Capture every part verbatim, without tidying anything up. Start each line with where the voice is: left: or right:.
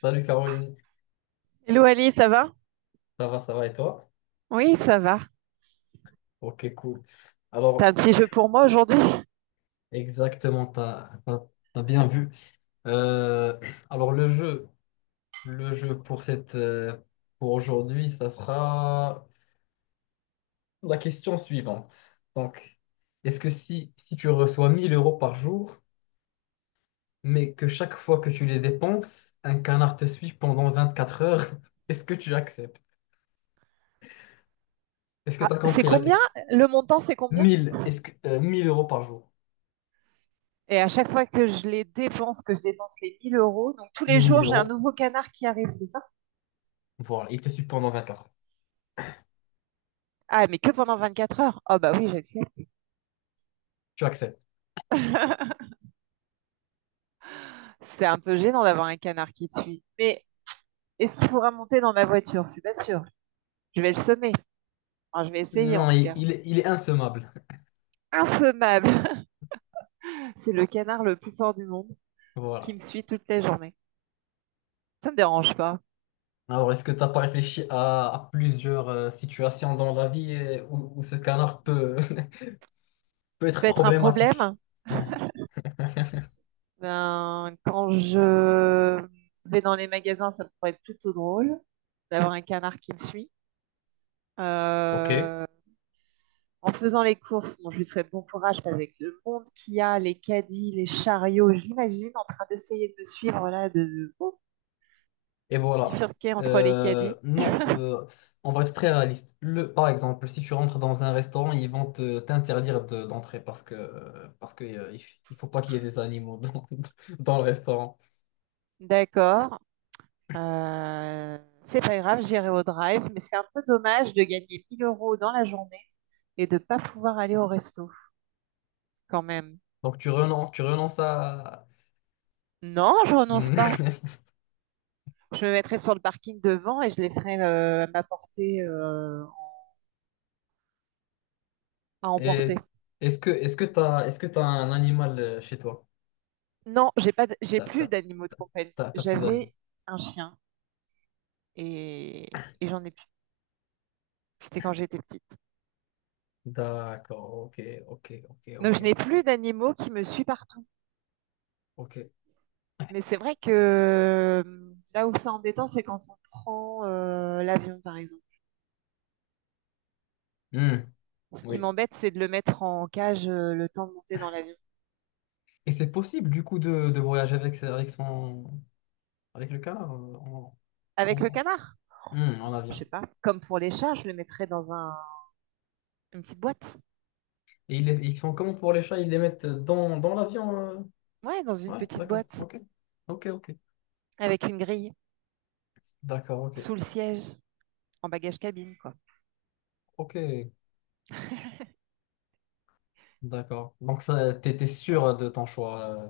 left: Salut Caroline,
right: Hello Ali, ça va?
left: ça va, ça va et toi?
right: Oui, ça va.
left: Ok, cool.
right: T'as un
left: Alors,
right: petit jeu pour moi aujourd'hui?
left: exactement, t'as, t'as, t'as bien vu. Euh, alors, le jeu, le jeu pour cette, euh, pour aujourd'hui, ça sera la question suivante. Donc, est-ce que si, si tu reçois mille euros par jour, mais que chaque fois que tu les dépenses, un canard te suit pendant vingt-quatre heures, est-ce que tu acceptes? Est-ce que
right: Ah,
left: tu as
right: c'est
left: compris la
right: combien?
left: question?
right: Le montant, c'est combien?
left: Mille, est-ce que, euh, mille euros par jour,
right: Et à chaque fois que je les dépense, que je dépense les mille euros, donc tous les
left: les
right: jours,
left: mille
right: j'ai un
left: euros,
right: nouveau canard qui arrive, c'est ça?
left: voilà, il te suit pendant vingt-quatre.
right: Ah, mais que pendant vingt-quatre heures? Oh bah oui, j'accepte.
left: Tu acceptes.
right: C'est un peu gênant d'avoir un canard qui te suit. Mais est-ce qu'il faudra monter dans ma voiture? Je suis pas sûre. Je vais le semer. Enfin, je vais essayer en
left: Non,
right: tout
left: il,
right: cas.
left: il- il est insommable.
right: Insommable! C'est le canard le plus fort du monde qui
left: Voilà.
right: me suit toute la journée. Ça me dérange pas.
left: Alors, est-ce que tu n'as pas réfléchi à, à plusieurs euh, situations dans la vie euh, où, où ce canard peut, peut être
right: Peut être un
left: problématique?
right: problème.
left: Hein.
right: Ben, quand je vais dans les magasins, ça pourrait être plutôt drôle d'avoir un canard qui me suit.
left: Ok. Et
right: Euh, En faisant les courses, bon, je lui souhaite bon courage parce qu'avec le monde qu'il y a, les caddies, les chariots, je l'imagine en train d'essayer de me suivre là, de de- oh,
left: voilà.
right: bifurquer entre les
left: Euh,
right: caddies.
left: non, euh, on va être très réaliste. Le, par exemple, si tu rentres dans un restaurant, ils vont te t'interdire de- d'entrer parce que, euh, parce que, euh, il f- il faut pas qu'il y ait des animaux dans, dans le restaurant.
right: D'accord. Euh, c'est pas grave, j'irai au drive, mais c'est un peu dommage de gagner mille euros dans la journée et de pas pouvoir aller au resto quand même.
left: Donc, tu renonces, tu renonces à…
right: Non, je renonce pas. Je me mettrai sur le parking devant et je les ferai euh, m'apporter euh, à emporter.
left: Et est-ce que est-ce que t'as est-ce que t'as un animal euh, chez toi?
right: Non, j'ai pas, d- j'ai
left: T'as
right: plus
left: t'as-
right: d'animaux de
left: t'as-
right: compagnie.
left: t'as- T'as plus d'animaux.
right: J'avais un chien et, et j'en ai plus. C'était quand j'étais petite.
left: D'accord, ok, ok, ok, ok,
right: Donc je
left: ok.
right: n'ai plus d'animaux qui me suivent partout.
left: ok.
right: Mais c'est vrai que euh, là où c'est embêtant, c'est quand on prend euh, l'avion, par exemple.
left: Hmm,
right: Ce qui
left: oui.
right: m'embête, c'est de le mettre en cage euh, le temps de monter dans l'avion.
left: Et c'est possible du coup de, de voyager avec, sa- avec son avec le canard euh, en,
right: Avec
left: en,
right: le canard,
left: Hmm, en
right: je
left: avion.
right: sais pas. Comme pour les chats, je le mettrais dans un, une petite boîte.
left: Et ils, les- ils font comment pour les chats? Ils les mettent dans, dans l'avion, euh.
right: Ouais, dans une
left: Ouais,
right: petite
left: d'accord,
right: boîte.
left: ok. Ok, ok.
right: Avec une grille
left: D'accord, ok.
right: sous le siège, en bagage cabine, quoi.
left: Ok, d'accord. Donc ça, t'étais sûr de ton choix. euh,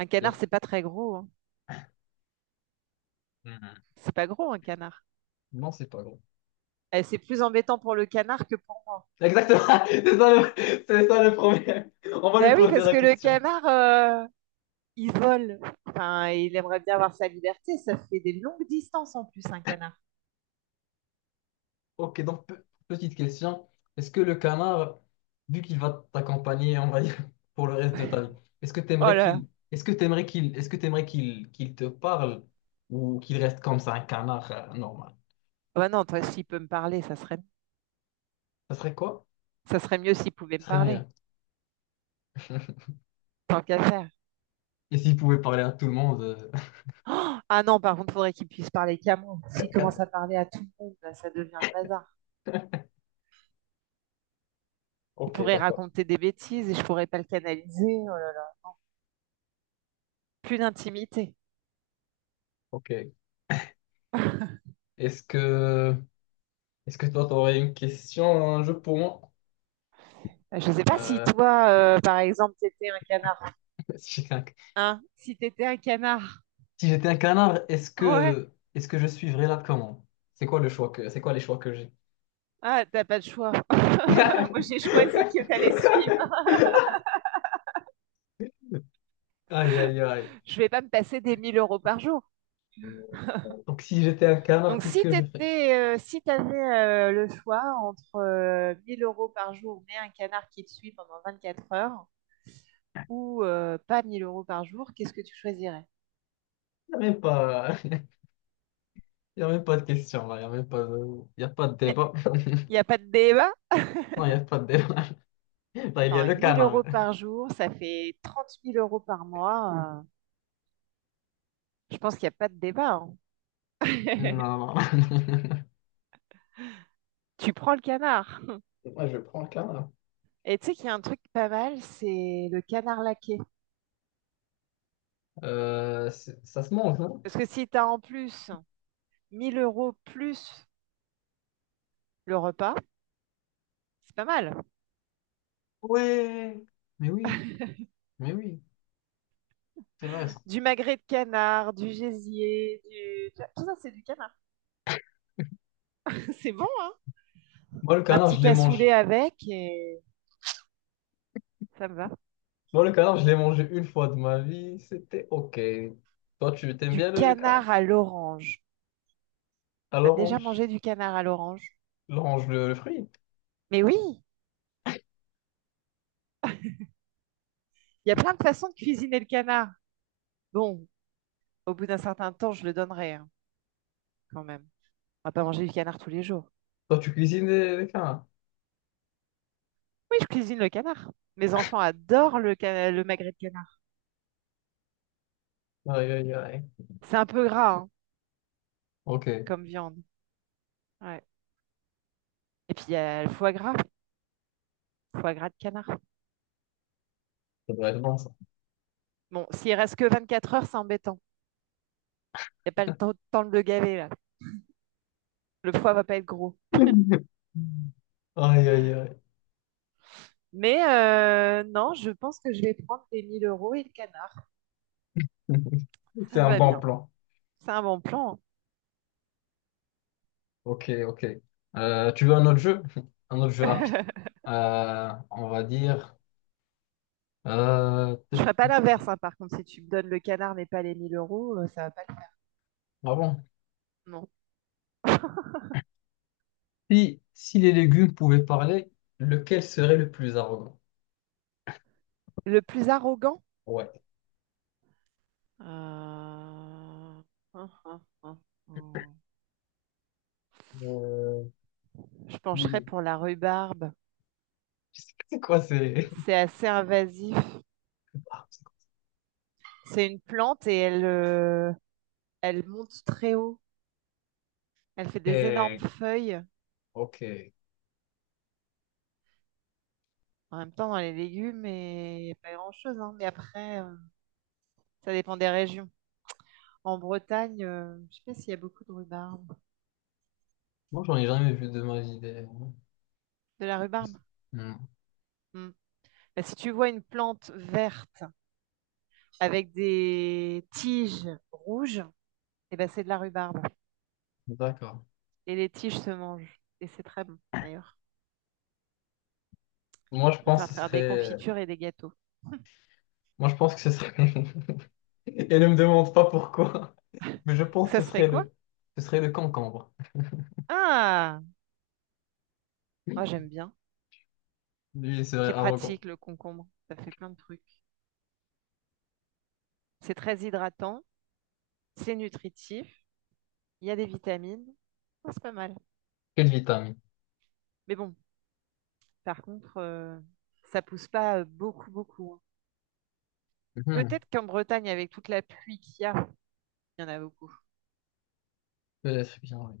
right: Un
left: y
right: canard,
left: a-
right: c'est pas très gros, hein.
left: Hmm.
right: C'est pas gros, un canard.
left: Non, c'est pas grave.
right: Eh, c'est plus embêtant pour le canard que pour...
left: Exactement, c'est ça le, c'est ça le problème. On va lui
right: Ben oui,
left: poser
right: parce
left: la
right: que le
left: question.
right: canard, euh, il vole. Enfin, il aimerait bien avoir sa liberté. Ça fait des longues distances en plus, un canard.
left: Ok, donc pe- petite question. Est-ce que le canard, vu qu'il va t'accompagner, on va dire, pour le reste de ta vie, est-ce que
right: Oh
left: t'aimerais
right: là.
left: qu'il, est-ce que t'aimerais qu'il, est-ce que t'aimerais qu'il, qu'il te parle ou qu'il reste comme ça, un canard euh, normal?
right: Ben non, toi, s'il peut me parler, ça serait,
left: Ça serait quoi?
right: ça serait mieux s'il pouvait me
left: Ça serait
right: parler.
left: rien.
right: Tant qu'à faire.
left: Et s'il pouvait parler à tout le monde, euh,
right: Oh ah non, par contre, il faudrait qu'il puisse parler qu'à moi. S'il
left: Quatre.
right: commence
left: Quatre.
right: à parler à tout le monde, là, ça devient le bazar. Il
left: Ok,
right: pourrait
left: d'accord.
right: raconter des bêtises et je pourrais pas le canaliser. Oh là. Plus d'intimité.
left: Ok. Est-ce que, est-ce que toi, t'aurais une question, un jeu pour moi?
right: Je ne sais pas si
left: Euh,
right: toi, euh, par exemple, t'étais un canard.
left: si quelqu'un.
right: Hein? Si t'étais un canard.
left: Si j'étais un canard, est-ce
right: Ouais.
left: que est-ce que je suivrais la commande? C'est quoi le choix que c'est quoi les choix que j'ai?
right: Ah, t'as pas de choix. Moi, j'ai choisi que t'allais suivre.
left: Aïe aïe aïe.
right: Je vais pas me passer des mille euros par jour.
left: Donc si j'étais un canard,
right: Donc,
left: qu'est-ce
right: si
left: que je fais?
right: t'étais, euh, si t'avais euh, le choix entre euh, mille euros par jour, mais un canard qui te suit pendant vingt-quatre heures, ou euh, pas mille euros par jour, qu'est-ce que tu choisirais?
left: Il n'y a même pas y a même pas de question là, il n'y a même pas de y a pas de
right: Mais
left: débat.
right: il n'y a pas de débat?
left: Non, il n'y a pas de débat. Là, il y
right: Attends,
left: a
right: hein,
left: le
right: mille
left: canard.
right: euros par jour, ça fait trente mille euros par mois. euh, je pense qu'il n'y a pas de débat, hein.
left: Non, non.
right: Tu prends le canard.
left: Moi, je prends le canard.
right: Et tu sais qu'il y a un truc pas mal, c'est le canard laqué.
left: Euh, c'est- ça se mange, non?
right: Parce que si tu as en plus mille euros plus le repas, c'est pas mal.
left: Ouais. Mais oui, mais oui, c'est vrai. Ça.
right: Du magret de canard, du gésier, du... tout ça, c'est du canard. C'est bon, hein?
left: Moi, le
right: Un
left: canard,
right: petit
left: je les
right: cassoulet
left: mange.
right: avec et ça me va.
left: Moi, le canard, je l'ai mangé une fois de ma vie, c'était OK. Toi, tu t'aimes
right: Du
left: bien le, le canard?
right: canard à l'orange.
left: À
right: T'as déjà
left: l'orange?
right: mangé du canard à l'orange?
left: L'orange, le, le fruit?
right: Mais oui, il y a plein de façons de cuisiner le canard. Bon, au bout d'un certain temps, je le donnerai hein, quand même. On va pas manger du canard tous les jours.
left: Toi, tu cuisines les, les canards?
right: Oui, je cuisine le canard. Mes enfants adorent le, cana- le magret de canard.
left: Aïe, aïe, aïe.
right: C'est un peu gras hein,
left: OK, ça
right: comme viande. Ouais. Et puis il y a le foie gras, foie gras de canard.
left: devrait être bon, ça.
right: Bon, s'il reste que vingt-quatre heures, c'est embêtant. Il n'y a pas le temps, temps de le gaver là. Le foie va pas être gros.
left: Aïe, aïe, aïe.
right: Mais euh, non, je pense que je vais prendre les mille euros et le canard.
left: C'est
right: Ça me
left: un
right: va
left: bon
right: bien.
left: plan.
right: C'est un bon plan,
left: OK, OK. Euh, tu veux un autre jeu? Un autre jeu rapide.
right: hein.
left: Euh, on va dire... Euh...
right: Je ferai pas l'inverse, hein, par contre. Si tu me donnes le canard mais pas les mille euros, euh, ça va pas le faire.
left: Ah bon.
right: Non.
left: Si, si les légumes pouvaient parler, lequel serait le plus arrogant?
right: Le plus arrogant?
left: Ouais.
right: Euh, hum, hum, hum, hum.
left: Euh,
right: Je
left: si les
right: pencherais
left: légumes.
right: pour la rhubarbe.
left: C'est quoi, c'est…
right: C'est assez invasif.
left: Ah, c'est quoi.
right: C'est une plante et elle, euh, elle monte très haut. Elle fait des énormes
left: Eh,
right: feuilles.
left: Ok.
right: En même temps, dans les légumes, et n'y a pas grand-chose, hein. Mais après, euh, ça dépend des régions. En Bretagne, euh, je sais pas s'il y a beaucoup de rhubarbe.
left: Moi, j'en ai jamais vu de ma vie. Des…
right: De la rhubarbe?
left: Hmm.
right: Hmm. Bah, si tu vois une plante verte avec des tiges rouges, eh ben, c'est de la rhubarbe.
left: D'accord.
right: Et les tiges se mangent. Et c'est très bon, d'ailleurs.
left: Moi, je
right: Ça sert à
left: pense que ce
right: faire des
left: serait…
right: confitures et des gâteaux.
left: Moi, je pense que ce serait… Et ne me demande pas pourquoi, mais je pense
right: Ça
left: que ce
right: serait
left: serait
right: quoi?
left: le… Ce serait le concombre.
right: Ah, moi j'aime bien.
left: Lui, il serait
right: C'est
left: arrogant.
right: pratique le concombre, ça fait plein de trucs. C'est très hydratant, c'est nutritif, il y a des vitamines. Oh, c'est pas mal.
left: Quelle vitamine.
right: Mais bon, par contre, euh, ça pousse pas euh, beaucoup, beaucoup, hein.
left: Mhm.
right: Peut-être qu'en Bretagne, avec toute la pluie qu'il y a, il y en a beaucoup.
left: Peut-être bien, oui.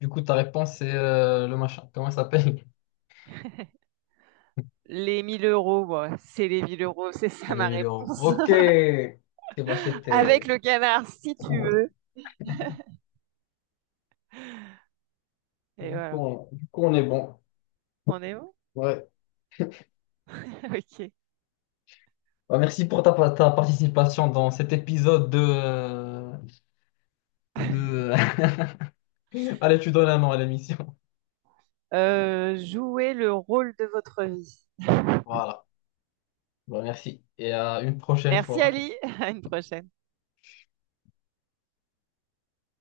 left: Du coup, ta réponse, c'est euh, le machin. Comment ça s'appelle?
right: Les mille euros, moi, c'est les mille euros, c'est ça
left: Allez,
right: ma
left: mille euros.
right: réponse.
left: Ok. Ok, bah,
right: Avec
left: c'était…
right: le canard, si tu veux. Et
left: Du coup,
right: voilà,
left: on... du coup, on est bon.
right: on est bon?
left: Ouais.
right: Ok.
left: Bah, merci pour ta, ta participation dans cet épisode de, euh, de... Allez, tu donnes un nom à l'émission.
right: Euh, jouez le rôle de votre vie.
left: Voilà. Bah, merci et à une prochaine
right: Merci
left: fois.
right: Ali, à une prochaine.